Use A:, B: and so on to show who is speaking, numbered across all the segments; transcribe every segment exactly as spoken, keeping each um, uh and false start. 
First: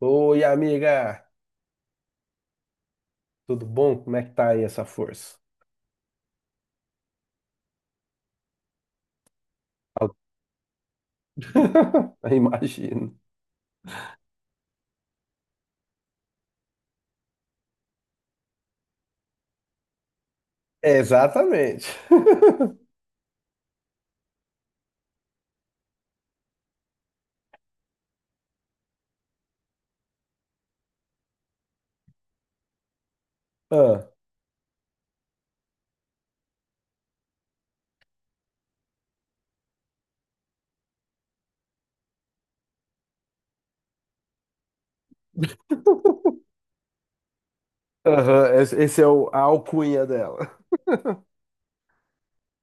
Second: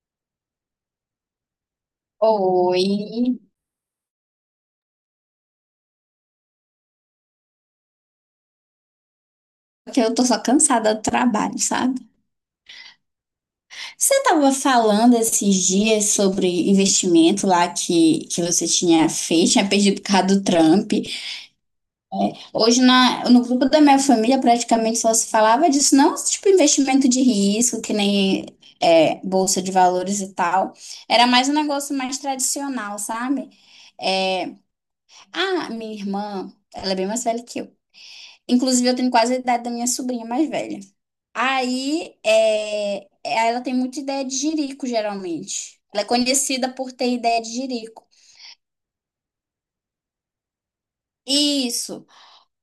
A: Oi, amiga!
B: Oi,
A: Tudo bom? Como é que tá aí essa força?
B: porque eu
A: Al-
B: tô só cansada do trabalho, sabe?
A: Imagino.
B: Você tava falando esses dias sobre investimento lá que, que você tinha feito, tinha perdido por causa do Trump.
A: Exatamente.
B: Hoje na, no grupo da minha família praticamente só se falava disso, não tipo investimento de risco, que nem é, bolsa de valores e tal. Era mais um negócio mais tradicional, sabe?
A: Ah,
B: É, ah, minha irmã, ela é bem mais velha que eu. Inclusive, eu tenho quase a idade da minha sobrinha mais velha. Aí, é, ela tem muita ideia de jirico, geralmente. Ela é conhecida por ter ideia de jirico.
A: aham, esse esse é o, a alcunha dela.
B: Isso.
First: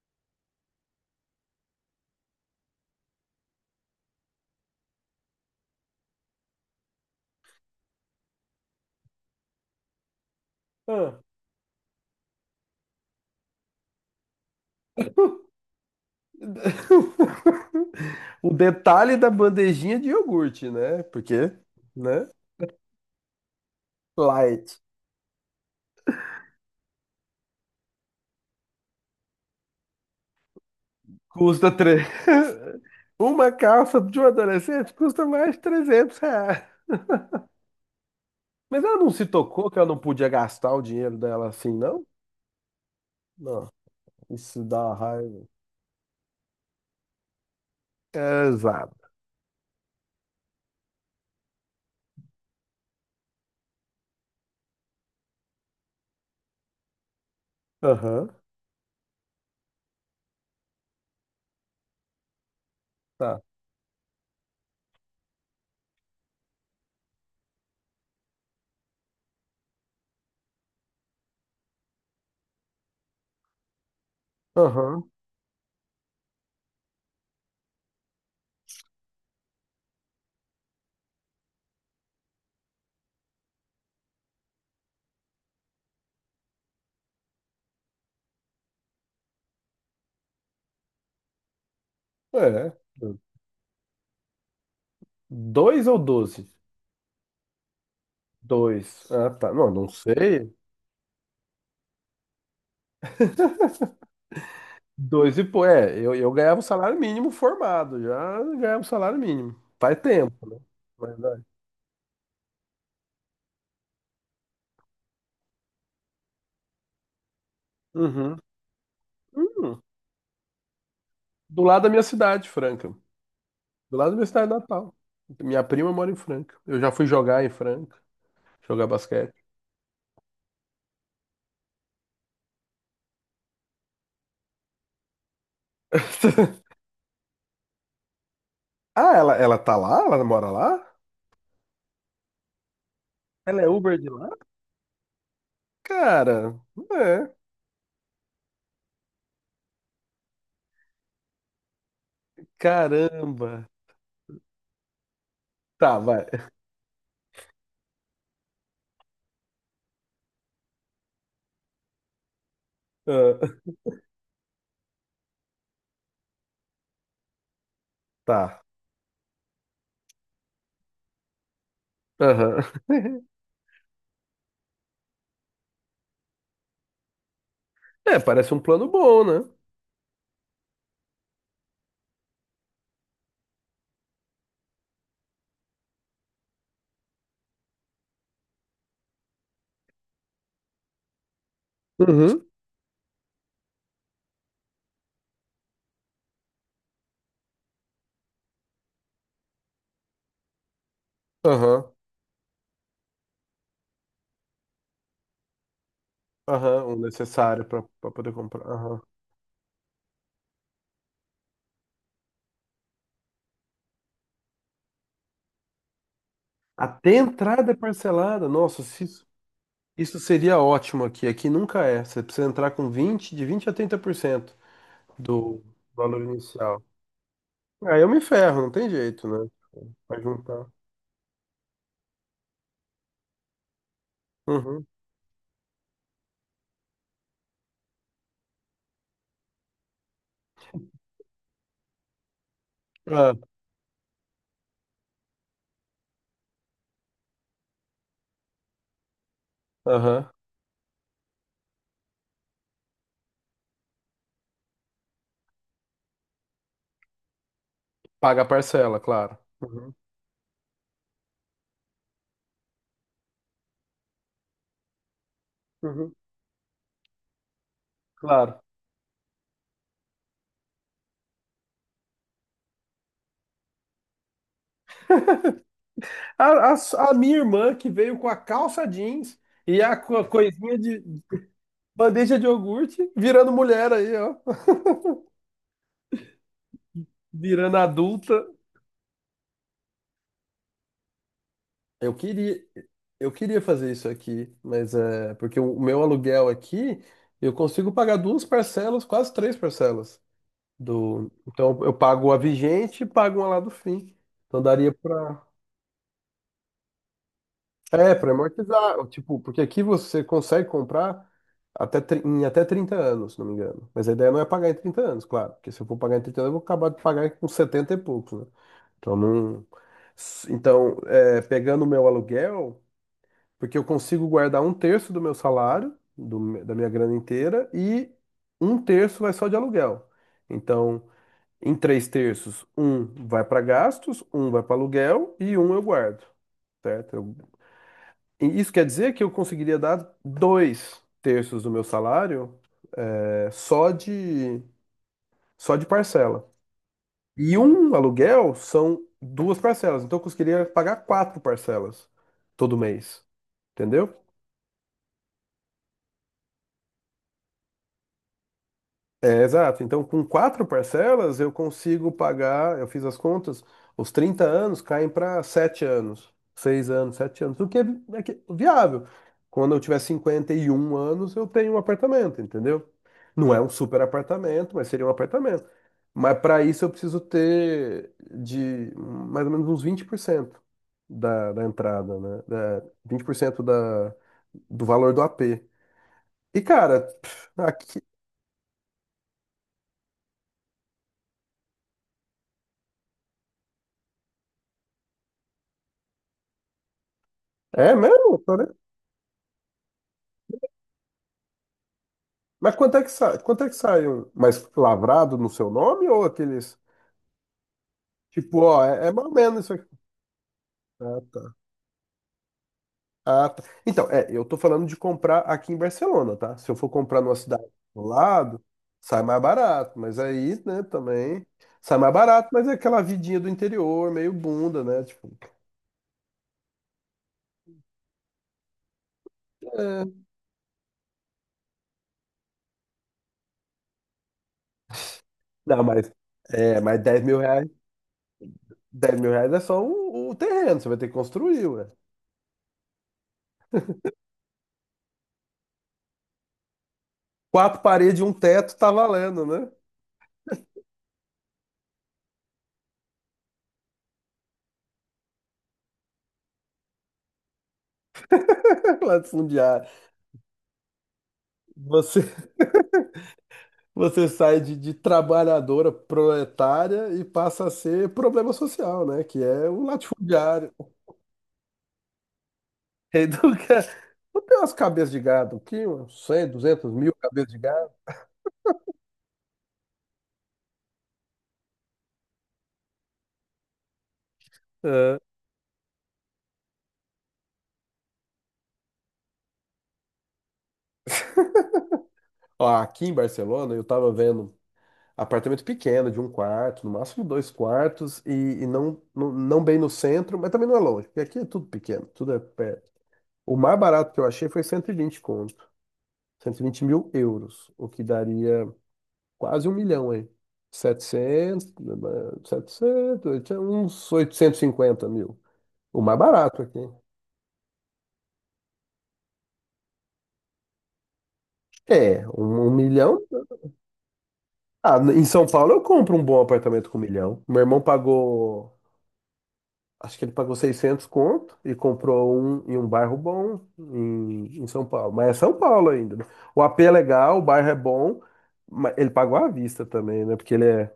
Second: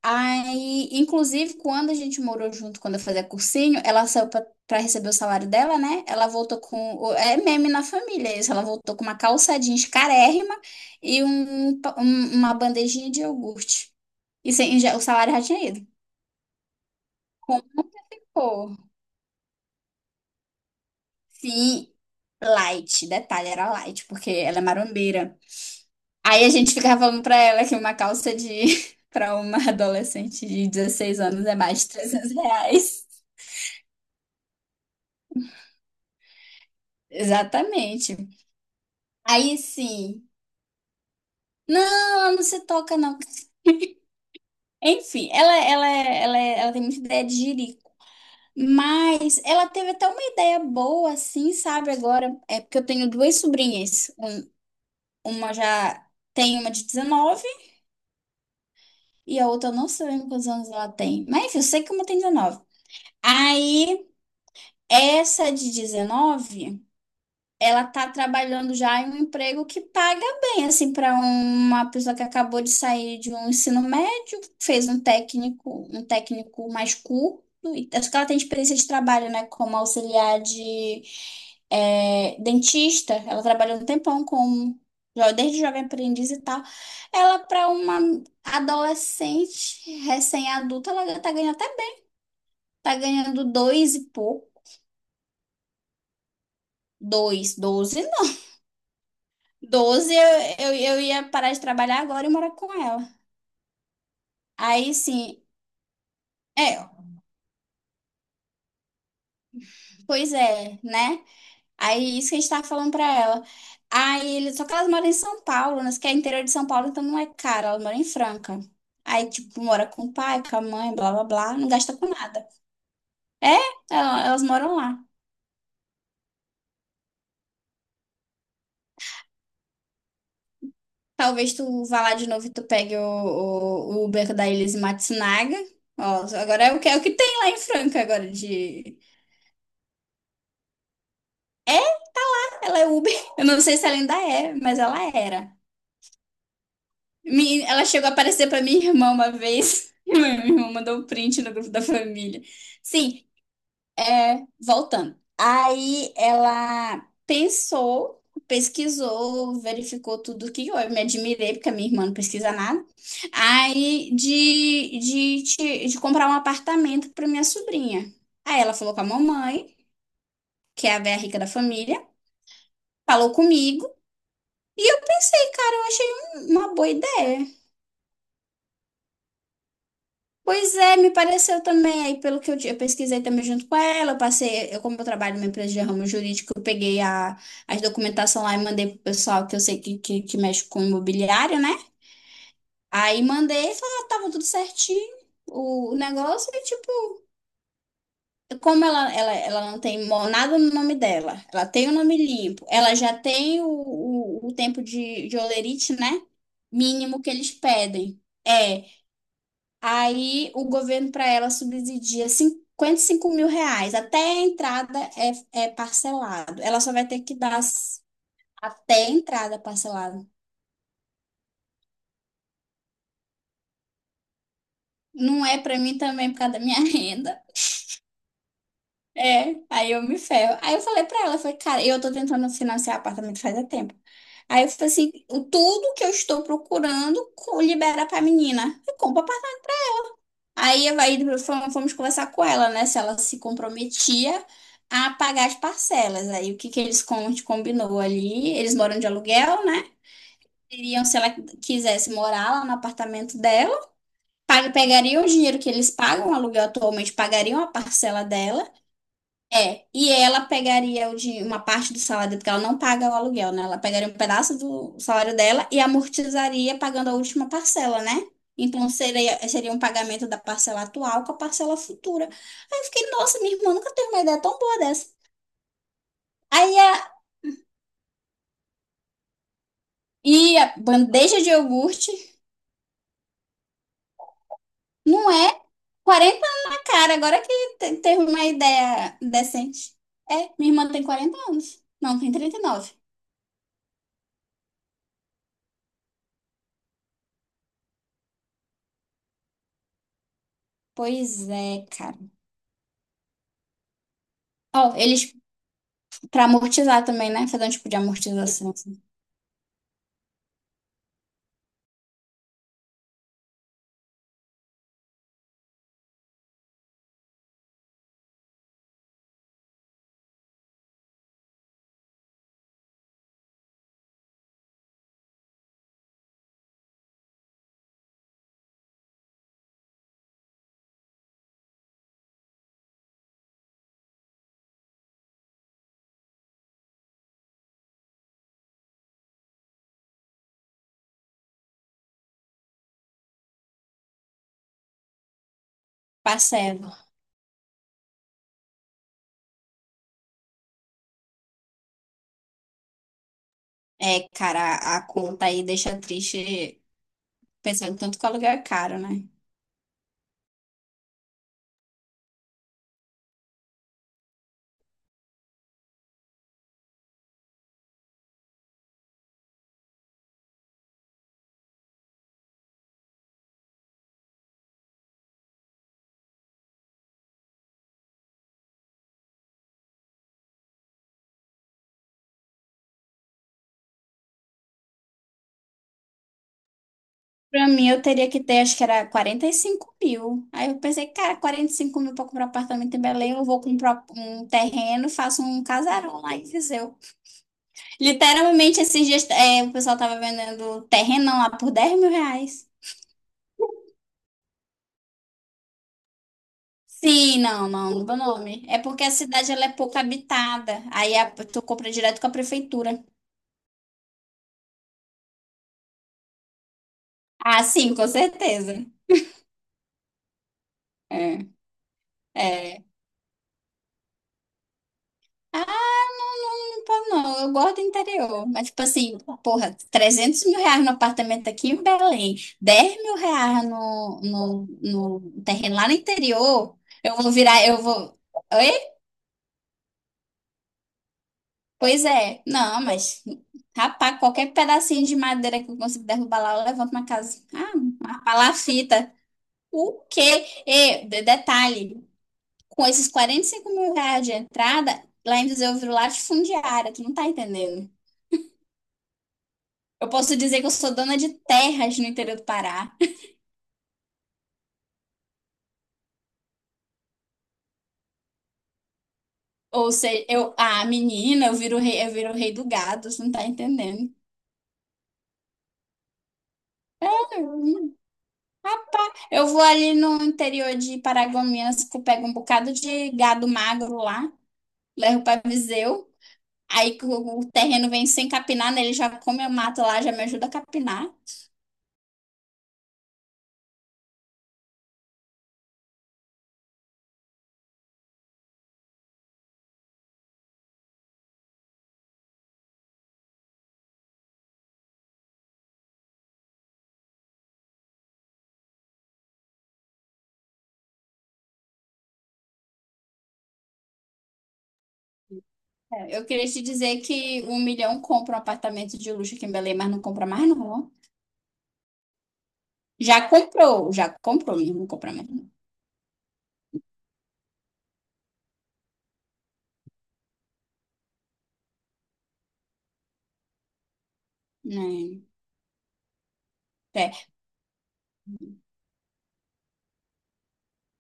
B: Aí, inclusive, quando a gente morou junto, quando eu fazia cursinho, ela saiu pra pra receber o salário dela, né? Ela voltou com. o- É meme na família isso. Ela voltou com uma calça jeans carérrima
A: Ah.
B: e um, pa- um- uma bandejinha de iogurte. E sem, já- o salário já tinha ido. Como?
A: O
B: Pô.
A: detalhe da bandejinha de iogurte, né? Porque,
B: Sim,
A: né?
B: light. Detalhe, era light, porque ela é
A: Light.
B: marombeira. Aí a gente ficava falando pra ela que uma calça de para uma adolescente de dezesseis anos é
A: Custa
B: mais de
A: três.
B: trezentos reais.
A: Uma calça de um adolescente custa mais de trezentos reais.
B: Exatamente.
A: Mas ela não se
B: Aí
A: tocou que ela não podia
B: sim.
A: gastar o dinheiro dela assim,
B: Não,
A: não?
B: ela não se toca, não.
A: Não, isso dá
B: Enfim,
A: raiva.
B: ela, ela, ela, ela tem muita ideia de jirico.
A: Exato.
B: Mas ela teve até uma ideia boa, assim, sabe? Agora, é porque eu tenho duas sobrinhas. Uma já tem uma de dezenove
A: Aham,
B: e a outra eu não sei quantos anos ela tem. Mas enfim, eu sei que uma tem dezenove.
A: tá.
B: Aí, essa de dezenove, ela tá trabalhando já em um emprego que paga bem, assim, para uma pessoa que acabou de sair de um ensino médio, fez um
A: Aham,
B: técnico, um técnico mais curto, e acho que ela tem experiência de trabalho, né, como auxiliar de é, dentista. Ela trabalhou um tempão como jo- desde jovem aprendiz e tal, ela para uma adolescente recém-adulta, ela tá ganhando até bem,
A: é.
B: tá ganhando dois e pouco,
A: Dois ou doze?
B: dois, doze.
A: Dois. Ah, tá. Não, não
B: Doze eu,
A: sei.
B: eu, eu ia parar de trabalhar agora e morar com ela. Aí,
A: Dois e
B: sim,
A: pô, é, eu, eu ganhava o
B: é,
A: salário mínimo formado, já ganhava o salário mínimo. Faz
B: pois
A: tempo, né?
B: é,
A: Mas
B: né?
A: vai.
B: Aí, isso que a gente tava falando pra ela. Aí, ele- só que elas moram em São Paulo, né? Que é interior de São Paulo, então não é caro, elas moram em
A: Uhum.
B: Franca. Aí, tipo,
A: Hum,
B: mora com o pai, com a mãe, blá, blá, blá,
A: do
B: não
A: lado da
B: gasta
A: minha
B: com nada.
A: cidade, Franca.
B: É,
A: Do lado da minha
B: ela- elas
A: cidade
B: moram
A: natal.
B: lá.
A: Minha prima mora em Franca. Eu já fui jogar em Franca, jogar basquete.
B: Talvez tu vá lá de novo e tu pegue o, o, o Uber da Elise Matsunaga. Ó, agora é o que, é o que tem lá em Franca agora de.
A: Ah, ela, ela tá lá? Ela mora lá?
B: Ela é Uber. Eu não
A: Ela é
B: sei se ela
A: Uber de
B: ainda
A: lá?
B: é, mas ela era.
A: Cara, é.
B: Mi- Ela chegou a aparecer pra minha irmã uma vez. Minha irmã mandou um print no grupo da família. Sim,
A: Caramba.
B: é, voltando.
A: Tá,
B: Aí
A: vai.
B: ela pensou, pesquisou, verificou tudo que eu me admirei, porque a minha irmã não pesquisa nada.
A: Ah,
B: Aí de, de, de, de comprar um apartamento pra minha sobrinha. Aí
A: tá.
B: ela falou com a mamãe, que é a velha rica da família,
A: Aham.
B: falou comigo. E eu pensei, cara, eu achei um- uma boa ideia.
A: É, parece um plano bom, né?
B: Pois é, me pareceu também. Aí, pelo que eu, di- eu pesquisei também junto com ela, eu passei, eu, como eu trabalho numa empresa de ramo jurídico, eu peguei a, as documentação lá e mandei pro pessoal que eu sei que, que, que mexe com imobiliário, né?
A: Uhum.
B: Aí mandei e falou, ah, tava tudo certinho. O, o negócio e tipo, como ela, ela, ela não tem mo- nada no nome dela, ela tem
A: Aham.
B: o nome limpo, ela já tem o, o, o tempo de, de holerite, né?
A: Aham. O
B: Mínimo que eles
A: necessário para
B: pedem.
A: poder comprar.
B: É.
A: Aham.
B: Aí o governo para ela subsidia cinquenta e cinco mil reais. Até a entrada é, é parcelado. Ela só vai
A: Até
B: ter que dar
A: entrada é
B: s-
A: parcelada. Nossa, se
B: até a
A: isso,
B: entrada
A: isso
B: parcelado.
A: seria ótimo aqui. Aqui nunca é. Você precisa entrar com vinte de vinte a trinta por cento
B: Não é
A: do
B: para mim
A: valor
B: também por causa da minha
A: inicial.
B: renda.
A: Aí eu me ferro, não tem jeito, né?
B: É, aí eu me
A: Vai
B: ferro.
A: juntar.
B: Aí eu falei para ela, eu falei, cara, eu tô tentando financiar apartamento faz há tempo. Aí eu
A: Uhum.
B: falei assim, o- tudo que eu estou procurando co- libera pra menina. Eu compro. Aí, aí fomos, fomos conversar com ela, né? Se ela
A: Ah,
B: se comprometia a pagar as parcelas. Aí o que que eles com- a gente combinou ali? Eles moram de aluguel, né?
A: aham.
B: Iriam, se ela quisesse morar lá no apartamento dela, pag- pegariam o dinheiro que eles pagam, o aluguel atualmente, pagariam a parcela
A: Paga a
B: dela.
A: parcela, claro.
B: É,
A: Uhum.
B: e ela pegaria o din- uma parte do salário, porque ela não paga o aluguel, né? Ela pegaria um pedaço do salário dela e
A: Uhum.
B: amortizaria pagando a última parcela, né?
A: Claro.
B: Então seria, seria um pagamento da parcela atual com a parcela futura. Aí eu fiquei, nossa, minha irmã nunca teve uma ideia tão boa dessa.
A: A, a
B: Aí a,
A: s- a minha irmã que veio com a calça jeans e a co-
B: e a
A: coisinha de
B: bandeja de iogurte
A: bandeja de iogurte, virando mulher aí, ó,
B: não é quarenta anos na cara, agora que
A: virando
B: te- teve uma
A: adulta.
B: ideia decente. É, minha irmã tem quarenta anos.
A: Eu
B: Não, tem trinta e
A: queria,
B: nove
A: eu queria fazer isso aqui, mas é porque o meu aluguel aqui eu consigo pagar duas parcelas, quase três parcelas do.
B: Pois
A: Então
B: é,
A: eu
B: cara.
A: pago a vigente e pago uma lá do fim. Então daria
B: Ó, eles.
A: para
B: Pra amortizar também, né? Fazer um tipo de
A: É, para
B: amortização, assim.
A: amortizar, tipo, porque aqui você consegue comprar até, tri- em até trinta anos, se não me engano. Mas a ideia não é pagar em trinta anos, claro, porque se eu for pagar em trinta anos, eu vou acabar de pagar com setenta e poucos, né? Então, não. S- então é, pegando o meu aluguel, porque eu consigo guardar um terço do meu salário, do me- da minha grana inteira, e um terço vai só de aluguel. Então, em três terços, um vai para gastos, um vai para aluguel e um eu guardo. Certo? Eu e isso quer dizer que eu conseguiria dar dois terços do meu salário, é, só de, só de parcela.
B: Parcelo.
A: E um aluguel são duas parcelas. Então eu conseguiria pagar quatro parcelas todo mês. Entendeu?
B: É, cara, a a conta aí deixa triste pensando tanto que o aluguel é caro, né?
A: É, exato. Então, com quatro parcelas, eu consigo pagar, eu fiz as contas, os trinta anos caem para sete anos, seis anos, sete anos, o que é, vi- é que- viável. Quando eu tiver cinquenta e um anos, eu tenho um apartamento, entendeu? Não é um super apartamento, mas seria um apartamento. Mas para isso eu preciso ter de mais ou menos uns vinte por cento da, da entrada, né? Da, vinte por cento da, do valor do A P. E, cara, pff,
B: Pra mim, eu
A: aqui.
B: teria que ter, acho que era quarenta e cinco mil. Aí eu pensei, cara, quarenta e cinco mil pra comprar apartamento em Belém, eu vou comprar um terreno, faço um casarão lá em Viseu.
A: É mesmo?
B: Literalmente, esses dias, é, o pessoal tava vendendo terrenão lá por dez mil reais.
A: Mas quanto é que sai? Quanto é que sai um mais lavrado no seu nome ou aqueles
B: Sim, não, não, do meu nome.
A: tipo,
B: É
A: ó,
B: porque a
A: é, é mais ou
B: cidade ela
A: menos
B: é
A: isso
B: pouco
A: aqui.
B: habitada. Aí
A: Ah,
B: a-
A: tá.
B: tu compra direto com a prefeitura.
A: Ah, tá. Então, é, eu tô falando de comprar aqui em Barcelona, tá? Se eu for comprar numa
B: Ah,
A: cidade
B: sim,
A: do
B: com
A: lado,
B: certeza.
A: sai mais barato, mas aí, né,
B: É,
A: também sai mais barato, mas é
B: é.
A: aquela vidinha do interior, meio bunda, né? Tipo,
B: Ah, não, não, não, não, eu gosto do interior. Mas, tipo assim, porra,
A: é.
B: trezentos mil reais no apartamento aqui em Belém, dez mil reais no, no, no terreno lá
A: Não,
B: no
A: mas
B: interior,
A: é, mas
B: eu
A: dez
B: vou
A: mil
B: virar,
A: reais,
B: eu vou. Oi?
A: dez mil reais é só o, o terreno, você vai ter que construir, ué.
B: Pois é. Não, mas, rapaz, qualquer pedacinho de madeira que eu consigo derrubar lá, eu levanto uma casa. Ah,
A: Quatro
B: uma
A: paredes e um teto tá
B: palafita.
A: valendo, né?
B: O quê? E, de- detalhe, com esses quarenta e cinco mil reais de entrada, lá em Viseu eu viro latifundiária, tu não tá entendendo.
A: Latifundiário.
B: Eu posso dizer que eu sou dona de terras no
A: Você
B: interior do Pará.
A: Você sai de, de trabalhadora proletária e passa a ser problema social, né? Que é o
B: Ou seja, eu,
A: latifundiário.
B: ah, menina, eu viro rei, eu viro rei do gado, você não tá
A: Educa.
B: entendendo.
A: Não tem umas cabeças de gado aqui, uns cem, duzentos, mil cabeças de gado.
B: Eu vou ali no interior de Paragominas, que eu pego um bocado de gado magro lá, levo
A: É.
B: pra Viseu. Aí que o o terreno vem sem capinar, né? Ele já come a mato lá, já me ajuda a capinar.
A: Ó, aqui em Barcelona, eu tava vendo apartamento pequeno, de um quarto, no máximo dois quartos, e, e não, não, não bem no centro, mas também não é longe, porque aqui é tudo pequeno, tudo é perto. O mais barato que eu achei foi cento e vinte conto, cento e vinte mil euros, o que daria quase um milhão aí. Setecentos, eh, setecentos, oitocentos uns oitocentos e cinquenta mil. O
B: É,
A: mais
B: eu queria te
A: barato aqui.
B: dizer que um milhão compra um apartamento de luxo aqui em Belém, mas não compra mais, não. Ó.
A: É, um, um milhão.
B: Já comprou, já comprou, mesmo, não
A: Ah,
B: compra mais,
A: em
B: não.
A: São Paulo eu compro um bom apartamento com um milhão. Meu irmão pagou, acho que ele pagou seiscentos conto e comprou um em um bairro bom em, em São Paulo.
B: Né?
A: Mas é São Paulo ainda, né? O A P é
B: É.
A: legal, o bairro é bom, mas ele pagou à vista também, né? Porque ele é.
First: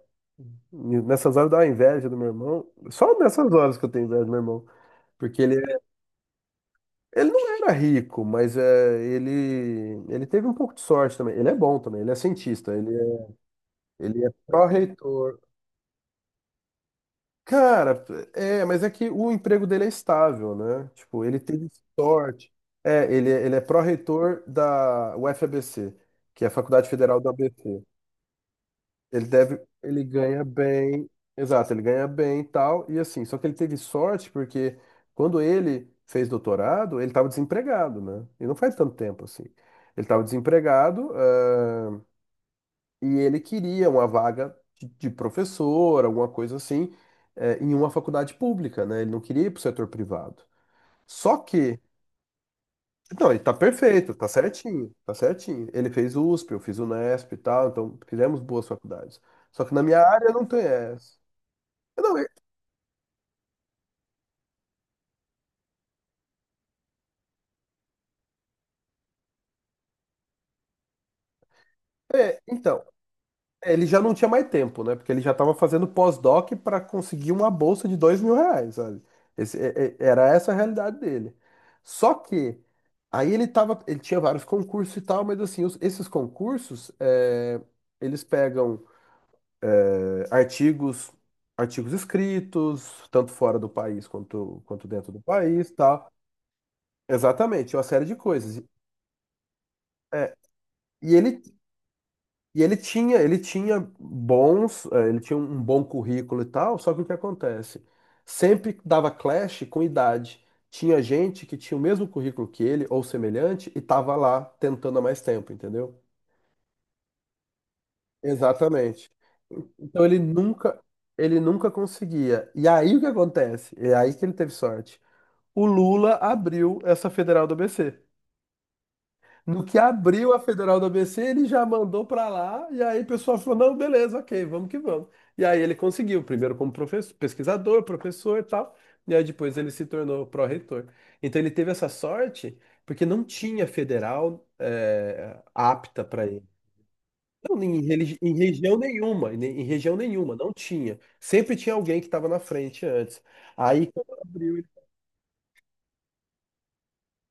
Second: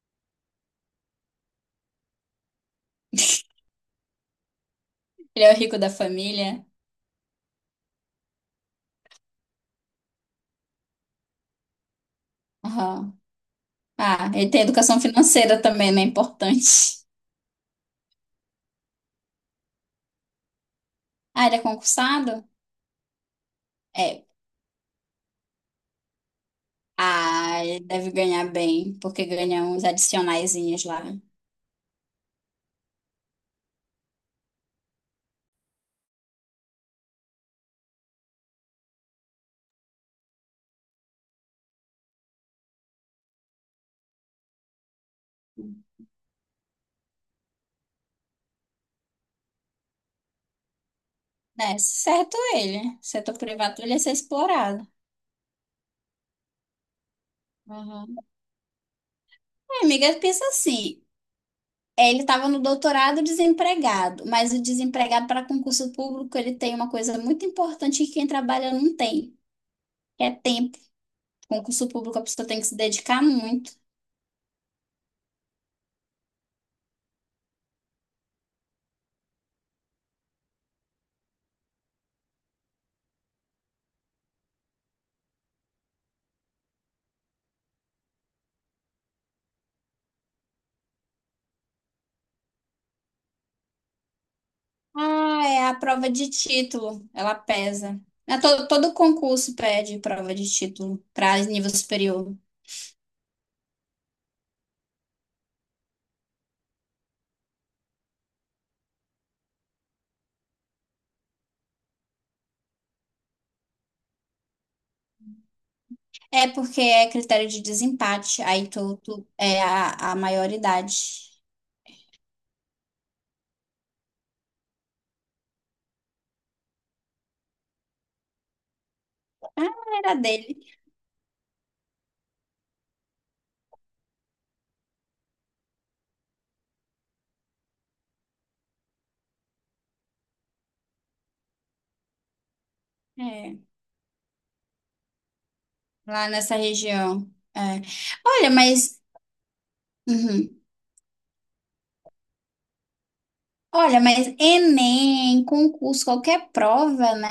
A: Nessas horas dá uma inveja do meu irmão. Só nessas horas que eu tenho inveja do meu irmão. Porque
B: Ele é
A: ele
B: o rico da família.
A: Ele não era rico, mas é, ele, ele teve um pouco de sorte também. Ele é bom também, ele é cientista, ele
B: Aham.
A: é, ele é
B: Ah, ele tem educação
A: pró-reitor.
B: financeira também, né? Importante.
A: Cara, é, mas é que o emprego dele é estável, né? Tipo, ele
B: Ah, ele é
A: teve
B: concursado?
A: sorte. É, ele, é, ele é
B: É.
A: pró-reitor da UFABC, que é a Faculdade Federal do
B: Ah, ele
A: A B C.
B: deve ganhar bem, porque
A: Ele deve,
B: ganha uns
A: ele ganha
B: adicionaizinhos lá.
A: bem, exato, ele ganha bem e tal, e assim, só que ele teve sorte porque quando ele fez doutorado, ele estava desempregado, né? E não faz tanto tempo assim. Ele estava desempregado, ah, e ele queria uma vaga de, de professor, alguma coisa assim, eh, em uma faculdade pública, né? Ele não queria ir para o setor privado. Só
B: É,
A: que,
B: certo ele.
A: não,
B: Setor
A: ele tá
B: privado ele ia ser
A: perfeito, tá
B: explorado.
A: certinho, tá certinho. Ele fez USP, eu fiz UNESP e tal, então
B: Aham.
A: fizemos boas faculdades. Só que
B: É,
A: na minha
B: amiga,
A: área
B: pensa
A: não tem
B: assim.
A: essa.
B: É,
A: Não,
B: ele
A: é,
B: estava no doutorado desempregado, mas o desempregado para concurso público, ele tem uma coisa muito importante que quem trabalha não tem, que é tempo. Concurso público, a
A: é,
B: pessoa tem que se
A: então,
B: dedicar muito.
A: é, ele já não tinha mais tempo, né? Porque ele já estava fazendo pós-doc para conseguir uma bolsa de dois mil reais, sabe? Esse- é- é- era essa a realidade dele. Só que aí ele tava, ele tinha vários concursos e tal, mas assim, os- esses concursos, é, eles pegam é, artigos, artigos, escritos, tanto fora do país quanto, quanto dentro do
B: Ah, é
A: país, e
B: a prova
A: tal.
B: de título, ela
A: Exatamente, uma
B: pesa.
A: série de
B: É,
A: coisas.
B: todo, todo concurso pede
A: É.
B: prova de título
A: e
B: para
A: ele
B: nível superior.
A: E ele tinha, ele tinha bons, eh, ele tinha um bom currículo e tal, só que o que acontece? Sempre dava clash com idade. Tinha gente que tinha o mesmo currículo que ele, ou semelhante, e tava lá tentando há mais tempo, entendeu?
B: É porque é critério de desempate, aí tu,
A: Exatamente.
B: tu- é a,
A: Então
B: a
A: ele nunca,
B: maioridade.
A: ele nunca conseguia. E aí o que acontece? É aí que ele teve sorte. O Lula abriu essa federal do A B C. No
B: Ah,
A: que
B: era
A: abriu a
B: dele.
A: Federal do A B C, ele já mandou para lá, e aí o pessoal falou: não, beleza, ok, vamos que vamos. E aí ele conseguiu, primeiro como professor, pesquisador, professor e tal, e aí depois ele se tornou pró-reitor. Então ele teve essa sorte, porque não
B: É,
A: tinha federal eh, apta para
B: lá
A: ele.
B: nessa região.
A: Não,
B: É.
A: em, religi- em
B: Olha,
A: região
B: mas.
A: nenhuma, em, em região nenhuma, não
B: Uhum.
A: tinha. Sempre tinha alguém que estava na frente antes. Aí
B: Olha,
A: quando
B: mas
A: abriu. ele-
B: Enem, concurso, qualquer prova, né?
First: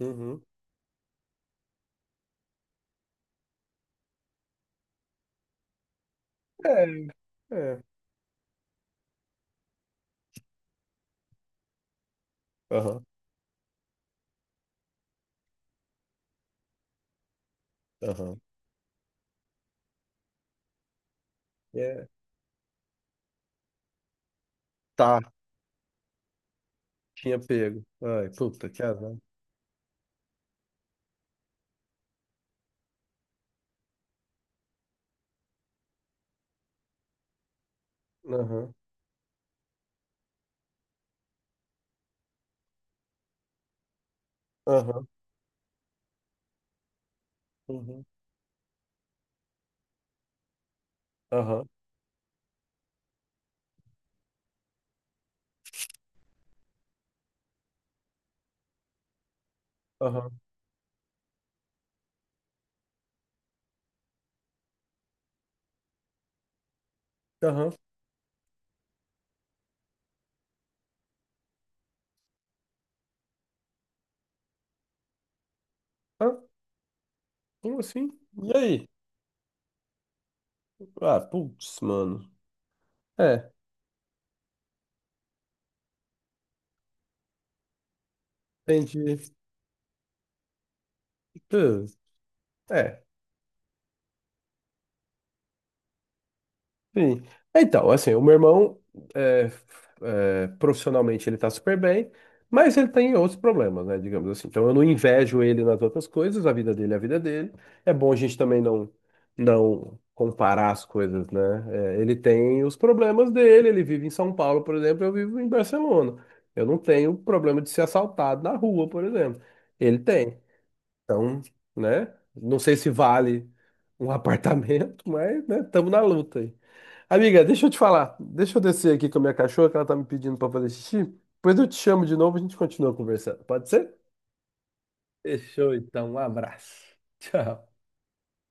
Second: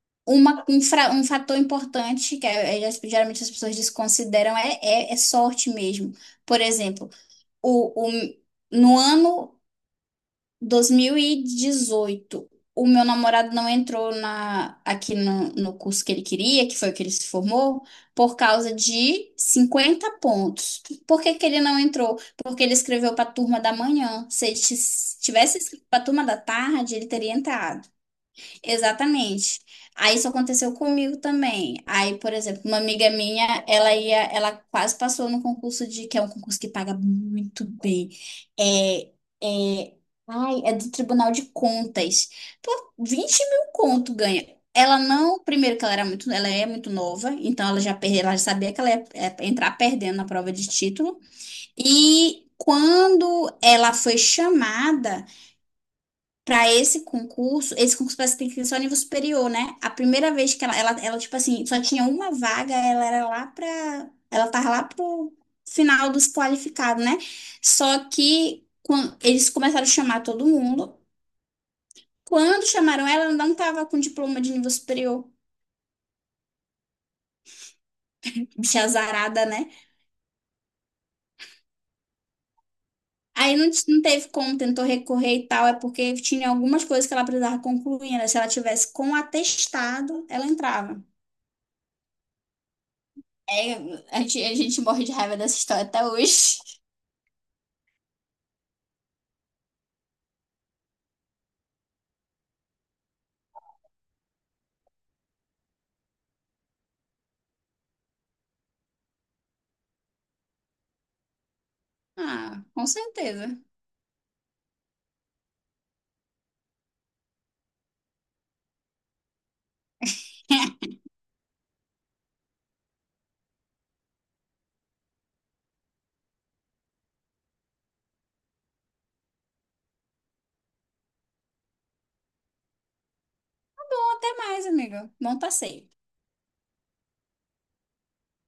A: Uhum,
B: Uma, um, fra- um fator importante que é- é- geralmente as pessoas desconsideram é, é, é sorte mesmo. Por exemplo,
A: é,
B: o, o, no ano dois mil e dezoito, o meu
A: aham,
B: namorado não entrou na, aqui no, no curso que ele queria, que foi o que ele se formou, por
A: aham.
B: causa de cinquenta pontos. Por que que ele não
A: É.
B: entrou? Porque ele escreveu para a turma da manhã. Se ele tis-
A: Tá.
B: tivesse escrito para a turma da tarde, ele teria
A: Tinha pego.
B: entrado.
A: Ai, puta, que azar.
B: Exatamente. Aí isso aconteceu comigo também. Aí, por exemplo, uma amiga minha, ela ia, ela quase passou no concurso de, que é um concurso que paga muito bem.
A: Aham,
B: É, é, ai, é do Tribunal de Contas. Pô, vinte mil conto ganha. Ela
A: aham,
B: não, primeiro que ela era muito, ela é muito nova, então ela já
A: uhum,
B: perdeu, ela já sabia que ela ia, é, entrar perdendo na prova de título.
A: aham,
B: E quando ela foi chamada para esse concurso, esse concurso parece que tem que ser só nível superior, né? A
A: aham,
B: primeira vez que ela, ela, ela, tipo assim, só tinha uma vaga, ela era lá pra. Ela tava lá pro final dos qualificados, né?
A: aham.
B: Só que quan- eles começaram a chamar todo mundo. Quando chamaram ela, ela não tava com diploma de nível superior.
A: Ah, como assim? E
B: Bicha
A: aí?
B: azarada, né?
A: Ah, putz, mano. É,
B: Aí não, t- não teve como, tentou recorrer e tal, é porque tinha algumas coisas que ela precisava concluir, né? Se ela tivesse com
A: entendi.
B: atestado, ela entrava.
A: Pô. É.
B: É, a gente, a gente morre de raiva dessa história até hoje.
A: Sim. Então, assim, o meu irmão, é, é, profissionalmente, ele tá super bem, mas ele tem outros problemas, né, digamos assim. Então, eu não invejo ele nas outras coisas, a vida dele é a vida dele. É bom a gente também não, não comparar as coisas, né? É, ele tem
B: Ah,
A: os
B: com
A: problemas
B: certeza.
A: dele, ele vive em São Paulo, por exemplo, eu vivo em Barcelona. Eu não tenho problema de ser assaltado na rua, por exemplo. Ele tem. Então, né? Não sei se vale um apartamento, mas, né, estamos na luta aí. Amiga, deixa eu te falar. Deixa eu descer aqui com a minha cachorra, que ela tá me pedindo para fazer xixi. Depois eu te chamo de novo e a gente continua conversando. Pode
B: Tá
A: ser?
B: bom, até mais, amigo. Bom
A: Fechou,
B: passeio.
A: então. Um abraço. Tchau.